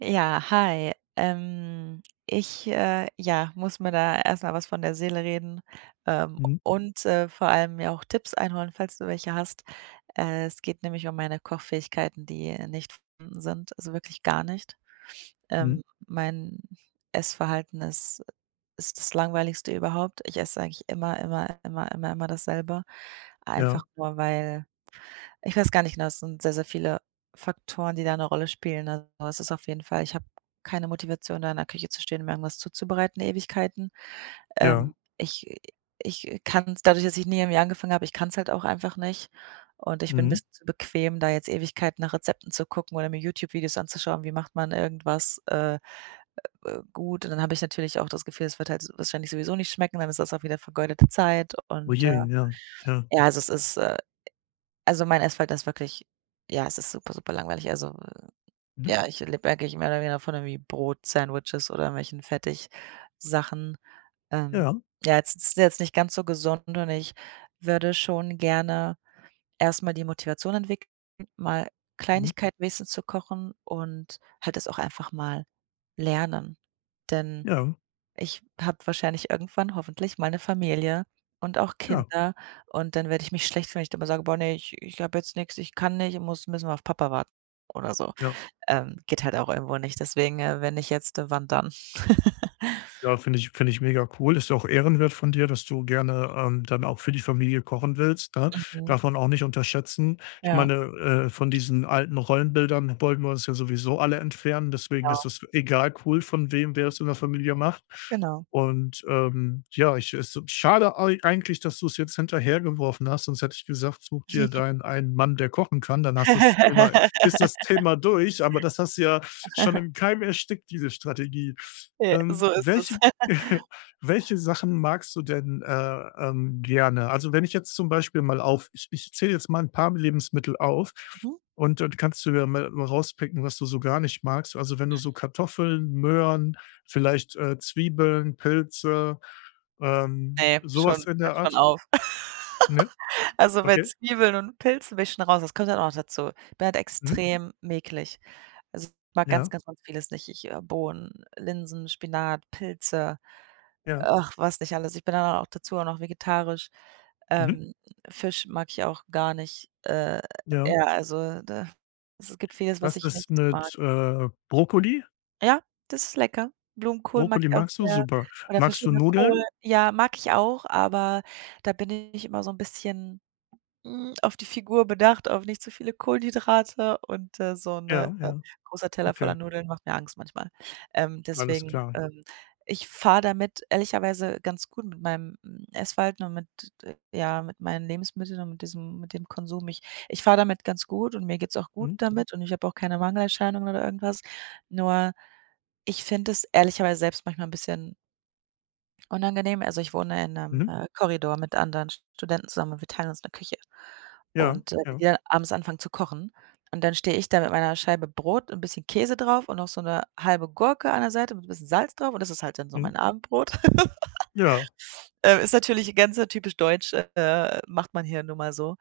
Ja, hi. Ich, ja, muss mir da erstmal was von der Seele reden, Mhm, und, vor allem mir auch Tipps einholen, falls du welche hast. Es geht nämlich um meine Kochfähigkeiten, die nicht vorhanden sind, also wirklich gar nicht. mhm, Mein Essverhalten ist das Langweiligste überhaupt. Ich esse eigentlich immer, immer, immer, immer, immer dasselbe, einfach ja, nur, weil ich weiß gar nicht genau, es sind sehr, sehr viele Faktoren, die da 'ne Rolle spielen. Also, es ist auf jeden Fall ich habe keine Motivation, da in der Küche zu stehen, mir irgendwas zuzubereiten, Ewigkeiten. ja, Ähm, ich ich kann's dadurch, dass ich nie irgendwie angefangen habe ich kann's halt auch einfach nicht. Und ich bin 'n mhm. bisschen zu bequem, da jetzt Ewigkeiten nach Rezepten zu gucken oder mir YouTube-Videos anzuschauen, wie macht man irgendwas, gut. Und dann habe ich natürlich auch das Gefühl, es wird halt wahrscheinlich sowieso nicht schmecken, dann ist das auch wieder vergeudete Zeit Oh und, ja, ja, ja, also, es ist, also, mein Essverhalten ist wirklich ja, es ist super, super langweilig. Also, mhm, ja, ich lebe eigentlich mehr oder weniger von irgendwie Brot, Sandwiches oder irgendwelchen Fertigsachen. Ähm, ja, ja, jetzt ist jetzt nicht ganz so gesund und ich würde schon gerne erstmal die Motivation entwickeln, mal mhm, Kleinigkeiten wenigstens zu kochen und halt das auch einfach mal lernen. Denn ja, ich habe wahrscheinlich irgendwann hoffentlich meine Familie und auch ja, Kinder und dann werde ich mich schlecht fühlen, wenn ich dann mal sage: „Boah, nee, ich habe jetzt nichts, ich kann nicht, muss müssen wir auf Papa warten" oder so. ja. Geht halt auch irgendwo nicht. Deswegen, wenn ich jetzt, wann dann? Ja, finde ich mega cool. Ist ja auch ehrenwert von dir, dass du gerne, dann auch für die Familie kochen willst, ne? Mhm. Darf man auch nicht unterschätzen. Ich Ja, meine, von diesen alten Rollenbildern wollen wir uns ja sowieso alle entfernen, deswegen genau, ist es egal cool, von wem wer es in der Familie macht. genau. Und, ja, ich es ist schade ei eigentlich, dass du es jetzt hinterhergeworfen hast, sonst hätte ich gesagt, such dir deinen einen Mann, der kochen kann, dann hast du das Thema ist das Thema durch, aber das hast du ja schon im Keim erstickt, diese Strategie. Ja, so ist Welche es. welche Sachen magst du denn, gerne? Also, wenn ich jetzt zum Beispiel mal auf ich zähle jetzt mal ein paar Lebensmittel auf Mhm. und dann kannst du ja mal rauspicken, was du so gar nicht magst. Also, wenn du so Kartoffeln, Möhren, vielleicht, Zwiebeln, Pilze, Ne, so schon in hört der schon Art, auf. ne? Also, bei Okay. Zwiebeln und Pilzen bin ich schon raus, das kommt halt auch noch dazu. Ich bin halt Mhm. extrem mäkelig. Also, ich mag ganz, Ja, ganz, ganz vieles nicht. Bohnen, Linsen, Spinat, Pilze, ja. ach, was nicht alles. Ich bin dann auch dazu auch noch vegetarisch. Mhm. Ähm, Fisch mag ich auch gar nicht. Ja. Ja, also, da es gibt vieles, was Was ich nicht ist mag. mit, Brokkoli? Ja, das ist lecker. Blumenkohl mag Brokkoli ich auch magst du? sehr Super. oder Magst du verschiedene Kohl. Nudeln? Ja, mag ich auch, aber da bin ich immer so ein bisschen auf die Figur bedacht, auf nicht zu viele Kohlenhydrate und, so 'ne Ja, ja. großer Teller voller Okay. Nudeln macht mir Angst manchmal. Alles Deswegen, klar. Ich fahre damit ehrlicherweise ganz gut mit meinem, Essverhalten und mit, ja, mit meinen Lebensmitteln und mit diesem mit dem Konsum. Ich fahre damit ganz gut und mir geht's auch gut Mhm. damit und ich habe auch keine Mangelerscheinungen oder irgendwas. Nur ich finde es ehrlicherweise selbst manchmal 'n bisschen unangenehm, also, ich wohne in einem Mhm. Korridor mit anderen Studenten zusammen und wir teilen uns eine Küche. Ja, Und, wenn ja. die dann abends anfangen zu kochen und dann stehe ich da mit meiner Scheibe Brot, ein bisschen Käse drauf und noch so eine halbe Gurke an der Seite mit 'n bisschen Salz drauf und das ist halt dann so Mhm. mein Abendbrot. Ja, Ist natürlich ganz, typisch deutsch, macht man hier nun mal so.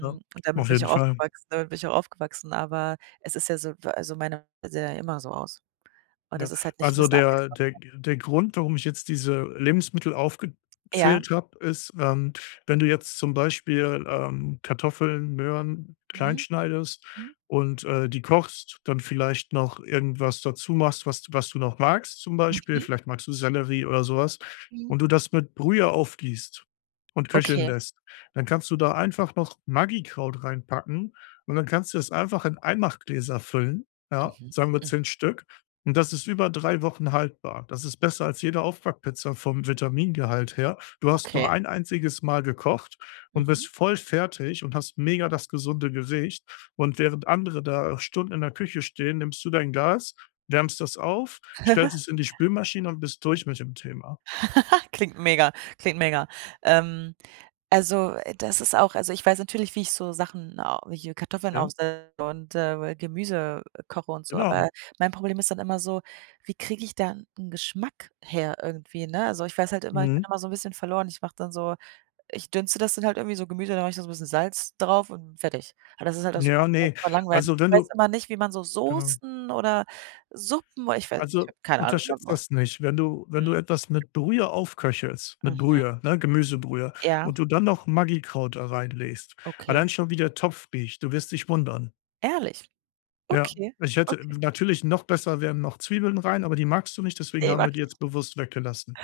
ja. und damit Auf bin ich jeden auch Fall. aufgewachsen damit bin ich auch aufgewachsen, aber es ist ja so also, meine sieht ja immer so aus. Und Ja, das ist halt nicht ein also bisschen der Abwechslung. der der Grund, warum ich jetzt diese Lebensmittel Ja. aufgezählt habe, ist, wenn du jetzt zum Beispiel, Kartoffeln, Möhren klein Mhm. schneidest Mhm. und, die kochst, dann vielleicht noch irgendwas dazu machst, was du noch magst zum Beispiel, Mhm. vielleicht magst du Sellerie oder sowas Mhm. und du das mit Brühe aufgießt und köcheln Okay. lässt, dann kannst du da einfach noch Maggi-Kraut reinpacken und dann kannst du das einfach in Einmachgläser füllen, ja, Mhm, sagen wir hm, 10 Stück und das ist über 3 Wochen haltbar. Das ist besser als jede Aufbackpizza vom Vitamingehalt her. Du hast okay. nur ein einziges Mal gekocht und Mhm. bist voll fertig und hast mega das gesunde Gericht. Und während andere da Stunden in der Küche stehen, nimmst du dein Gas, wärmst das auf, stellst es in die Spülmaschine und bist durch mit dem Thema. Klingt mega, klingt mega. Ähm, Das ist auch also, ich weiß natürlich, wie ich so Sachen au hier Kartoffeln Ja, aufsetze und, Gemüse koche und so, genau. aber mein Problem ist dann immer so: Wie kriege ich da einen Geschmack her irgendwie, ne? Also, ich weiß halt immer ich bin Mhm. immer so ein bisschen verloren. Ich mache dann so ich dünste das dann halt irgendwie so Gemüse, dann mache ich da so ein bisschen Salz drauf und fertig. Aber das ist halt auch super, Ja, super, ne, super langweilig. also Ich wenn weiß du immer nicht, wie man so genau. Soßen oder Suppen ich weiß ich Also, habe keine Ahnung, wie unterschätzt man so. das nicht. Wenn du wenn Mhm, du etwas mit Brühe aufköchelst, mit mhm. Brühe, ne, Gemüsebrühe Ja, und du dann noch Maggi Kraut da reinlegst, okay. allein schon wie der Topf riecht, du wirst dich wundern. Ehrlich? Ja, Okay, ich hätte okay. natürlich noch besser wären noch Zwiebeln rein, aber die magst du nicht, deswegen Ne, haben mag wir die ich nicht. jetzt bewusst weggelassen.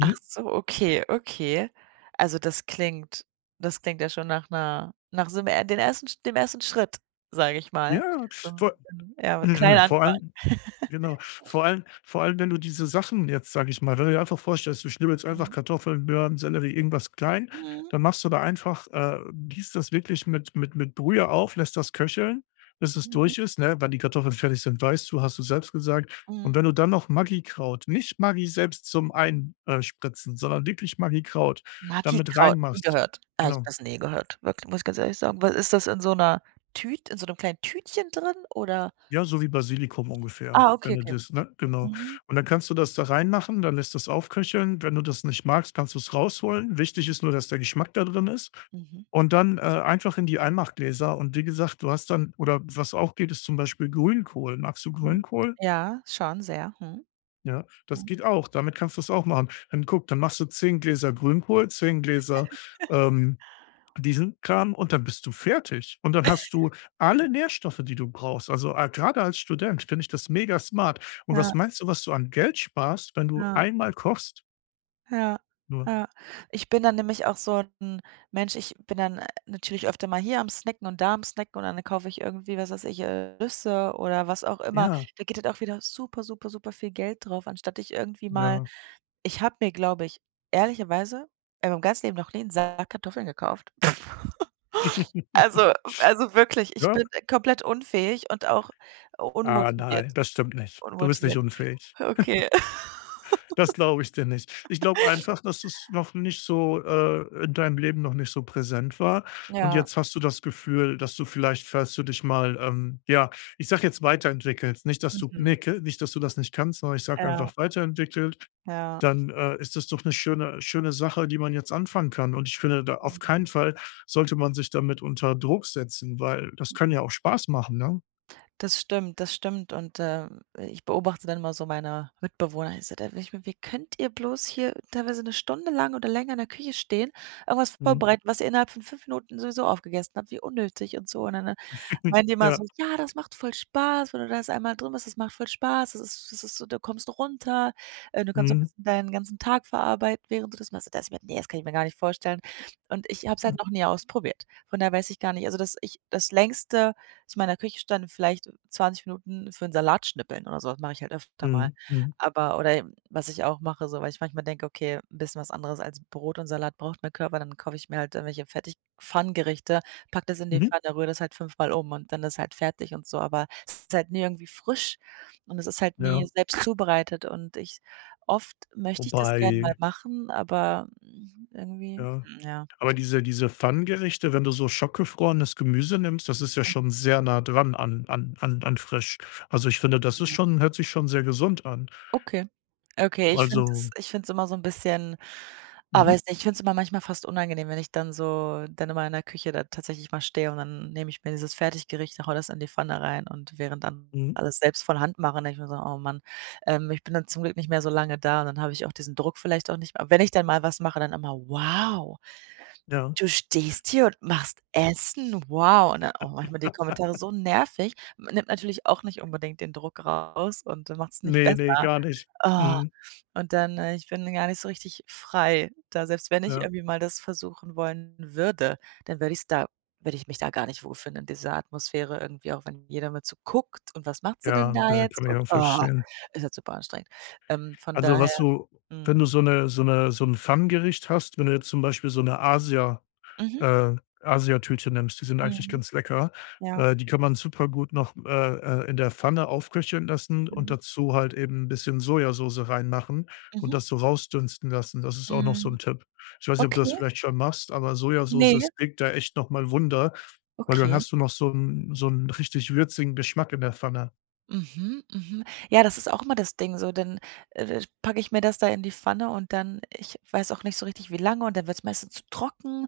Ach so, okay, okay. Also, das klingt ja schon nach 'ner nach so 'nem e den ersten dem ersten Schritt, sage ich mal. Ja, So vor 'n ja, kleiner vor Anfang. allem. Genau. Vor allem, wenn du diese Sachen jetzt, sage ich mal wenn du dir einfach vorstellst, du schnibbelst einfach Mhm. Kartoffeln, Möhren, Sellerie, irgendwas klein, Mhm, dann machst du da einfach gießt das wirklich mit mit Brühe auf, lässt das köcheln, bis es mhm, durch ist, ne? Wann die Kartoffeln fertig sind, weißt du, hast du selbst gesagt. Und wenn mhm. du dann noch Kraut, nicht Maggi selbst zum Einspritzen, sondern wirklich Maggikraut Kraut, damit Magikraut, nie reinmachst. gehört. Habe ich Genau. das nie gehört, wirklich, muss ich ganz ehrlich sagen. Was ist das in so 'ner Tüt in so 'nem kleinen Tütchen drin oder? Ja, so wie Basilikum ungefähr, Ah, okay, wenn du okay. das ne, genau. Mhm, Und dann kannst du das da reinmachen, dann lässt das aufköcheln. Wenn du das nicht magst, kannst du es rausholen. Wichtig ist nur, dass der Geschmack da drin ist. mhm, Und dann, einfach in die Einmachgläser und wie gesagt, du hast dann oder was auch geht, ist zum Beispiel Grünkohl. Magst du mhm. Grünkohl? Ja, schon sehr, mhm. Ja, das Mhm. geht auch. Damit kannst du es auch machen. Dann guck, dann machst du 10 Gläser Grünkohl, 10 Gläser, ähm diesen Kram und dann bist du fertig. Und dann hast du alle Nährstoffe, die du brauchst. Also, gerade als Student finde ich das mega smart. Und was Ja, meinst du, was du an Geld sparst, wenn du ja, einmal kochst? ja, Nur. ja. Ich bin dann nämlich auch so 'n Mensch, ich bin dann, natürlich öfter mal hier am Snacken und da am Snacken und dann kaufe ich irgendwie, was weiß ich, Nüsse oder was auch immer. Ja, Da geht halt auch wieder super, super, super viel Geld drauf, anstatt ich irgendwie mal ja. ich habe mir, glaube ich, ehrlicherweise in meinem ganzen Leben noch nie 'n Sack Kartoffeln gekauft. Also also wirklich, ich Ja? bin komplett unfähig und auch Ah, unmotiviert nein, das stimmt nicht. Du bist nicht unmotiviert. unfähig. Okay. Das glaube ich dir nicht. Ich glaube einfach, dass es noch nicht so, in deinem Leben noch nicht so präsent war. Und Ja, jetzt hast du das Gefühl, dass du vielleicht, falls du dich mal, ja, ich sage jetzt weiterentwickelt, nicht, dass du mhm. ne, ke nicht, dass du das nicht kannst, sondern ich sage Ja, einfach weiterentwickelt, ja. dann, ist das doch eine schöne Sache, die man jetzt anfangen kann. Und ich finde, da auf Mhm. keinen Fall sollte man sich damit unter Druck setzen, weil das kann Mhm. ja auch Spaß machen, ne? Das stimmt, das stimmt. Und, ich beobachte dann mal so meine Mitbewohner. Ich so, „Wie könnt ihr bloß hier teilweise eine Stunde lang oder länger in der Küche stehen, irgendwas Mhm. vorbereiten, was ihr innerhalb von 5 Minuten sowieso aufgegessen habt? Wie unnötig und so." Und dann, meinen die immer Ja. so: „Ja, das macht voll Spaß, wenn du da jetzt einmal drin bist, das macht voll Spaß. Das ist so du kommst runter, du kannst so 'n Mhm. bisschen deinen ganzen Tag verarbeiten, während du das machst." Da dachte „Ne, das kann ich mir gar nicht vorstellen." Und ich habe es halt Mhm. noch nie ausprobiert. Von daher weiß ich gar nicht also, das ich das längste. Ich meine, in der Küche stand vielleicht 20 Minuten für 'n Salat schnippeln oder so was mache ich halt öfter mal. Mhm. Mhm. Aber oder, was ich auch mache, so weil ich manchmal denke: „Okay, 'n bisschen was anderes als Brot und Salat braucht mein Körper", dann kaufe ich mir halt irgendwelche Fertig-Pfannengerichte, packe das in die Mhm. Pfanne, rühre das halt fünfmal um und dann ist halt fertig und so. Aber es ist halt nie irgendwie frisch und es ist halt nie Ja. selbst zubereitet und ich oft möchte ich das gern mal Wobei. machen, aber, irgendwie, Ja. Ja. Aber diese Pfannengerichte, wenn du so schockgefrorenes Gemüse nimmst, das ist ja schon sehr nah dran an an frisch. Also, ich finde, das ist Mhm. schon hört sich schon sehr gesund an. Okay. Okay, Also ich finde es immer so 'n bisschen mhm, weiß nicht, ich finde es immer manchmal fast unangenehm, wenn ich dann so dann immer in der Küche da tatsächlich mal stehe und dann nehme ich mir dieses Fertiggericht und haue das in die Pfanne rein und während dann mhm, alles selbst von Hand mache, denke ich mir so: „Oh Mann." Ich bin dann zum Glück nicht mehr so lange da und dann habe ich auch diesen Druck vielleicht auch nicht mehr. Wenn ich dann mal was mache, dann immer: „Wow, ja. du stehst hier und machst Essen, wow." Und dann auch manchmal die Kommentare so nervig, nimmt natürlich auch nicht unbedingt den Druck raus und macht's nicht Ne, ne, besser. gar nicht. Oh. Mhm, Und dann ich bin gar nicht so richtig frei da. Selbst wenn ich ja, irgendwie mal das versuchen wollen würde, dann würde ich's da würde ich mich da gar nicht wohlfühlen in dieser Atmosphäre irgendwie, auch wenn jeder mit so guckt: „Und was macht sie denn ja, da ne, kann jetzt?" ich Und, auch verstehen. ist halt super anstrengend. Von Also, was daher. du Mhm. wenn du so eine so ein Pfannengericht hast, wenn du jetzt zum Beispiel so eine Mhm. äh, Asiatütchen nimmst. Die sind eigentlich Mhm. ganz lecker. Ja. Die kann man super gut noch, in der Pfanne aufköcheln lassen und Mhm. dazu halt eben ein bisschen Sojasauce reinmachen und Mhm. das so rausdünsten lassen. Das ist auch noch so Mhm. ein Tipp. Ich weiß nicht, ob du Okay. das vielleicht schon machst, aber Ne, Sojasauce es wirkt da echt noch mal Wunder, weil dann okay. hast du noch so einen richtig würzigen Geschmack in der Pfanne, Mhm, mhm. Ja, das ist auch immer das Ding so, dann, packe ich mir das da in die Pfanne und dann ich weiß auch nicht so richtig, wie lange und dann wird's meistens zu trocken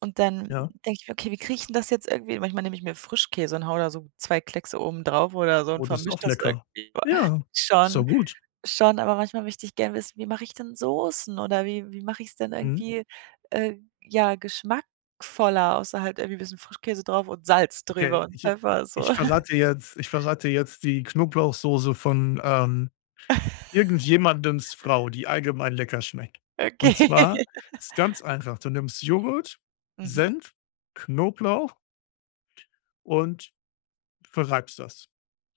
und dann ja? denke ich mir: „Okay, wie kriege ich 'n das jetzt irgendwie" manchmal nehme ich mir Frischkäse und hau da so 2 Kleckse oben drauf oder so und Oh, das ist vermische auch das lecker. irgendwie. Aber Ja, schon, so gut. schon, aber manchmal möchte ich gerne wissen, wie mache ich denn Soßen oder wie mache ich's denn Mhm. irgendwie, ja, geschmackvoller, außer halt irgendwie ein bisschen Frischkäse drauf und Salz drüber Okay, und ich Pfeffer so. ich verrate jetzt ich verrate jetzt die Knoblauchsoße von, Irgendjemandens Frau, die allgemein lecker schmeckt. Und Okay. zwar ist ganz einfach, du nimmst Joghurt, Mhm. Senf, Knoblauch und verreibst das.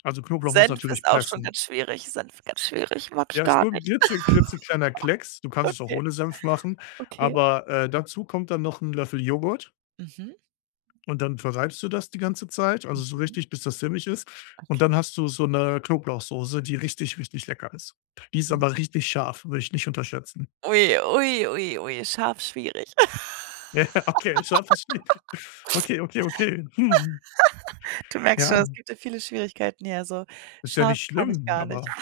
Also, Knoblauch musst du Senf natürlich ist auch schon pressen. ganz schwierig. Senf ganz schwierig, mag ich Ja, ist gar nur 'n nicht. Klitzekleiner Klecks. Du kannst es auch Okay, ohne Senf machen, okay. aber, dazu kommt dann noch ein Löffel Joghurt Mhm, und dann verreibst du das die ganze Zeit, also so mhm, richtig, bis das sämig ist. Und dann okay. hast du so eine Knoblauchsoße, die richtig, richtig lecker ist. Die ist Mhm. aber richtig scharf, würde ich nicht unterschätzen. Ui, ui, ui, ui, scharf schwierig. Ja, okay, scharfes Schnitt. Okay, okay, okay. Hm, Du merkst schon, ja, es gibt ja viele Schwierigkeiten hier, also ist ja scharf nicht kann ich schlimm, gar nicht. aber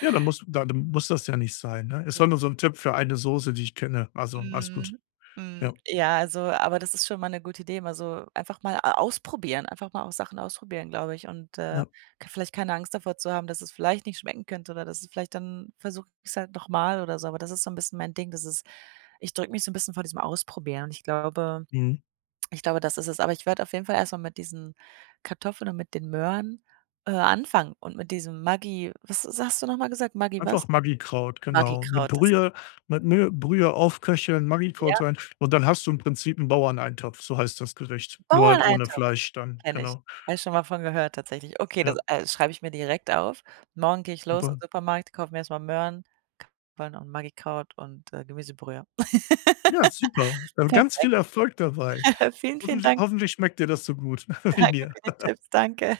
ja, dann muss das ja nicht sein, ne? Es war nur so ein Tipp für eine Soße, die ich kenne. Also, alles gut. Mhm. Mhm. Ja, Ja, also aber das ist schon mal 'ne gute Idee, mal so einfach mal a ausprobieren einfach mal auch Sachen ausprobieren, glaube ich und, ja. k vielleicht keine Angst davor zu haben, dass es vielleicht nicht schmecken könnte oder dass es vielleicht dann versuche ich's halt noch mal oder so. Aber das ist so 'n bisschen mein Ding, das ist ich drücke mich so 'n bisschen vor diesem Ausprobieren und ich glaube Mhm. ich glaube, das ist es. Aber ich werde auf jeden Fall erst mal mit diesen Kartoffeln und mit den Möhren, anfangen und mit diesem Maggi was hast du noch mal gesagt? Maggi Einfach was? Maggikraut, genau. Mit Maggikraut, das Brühe mit Mö Brühe aufköcheln, ja, Maggikraut rein und dann hast du im Prinzip einen Bauerneintopf, so heißt das Gericht. Nur halt ohne Bauerneintopf. Fleisch dann, Kenne ich. genau. Habe ich schon mal von gehört tatsächlich. Okay, das, Ja, schreibe ich mir direkt auf. Morgen gehe ich los in super. den Supermarkt, kaufe mir erstmal Möhren, Kapern und Magikraut und, Gemüsebrühe. Ja, super. Dann ganz viel Erfolg dabei. Vielen, vielen Hoffentlich Dank hoffentlich schmeckt dir das so gut wie mir. für die Tipps. Danke.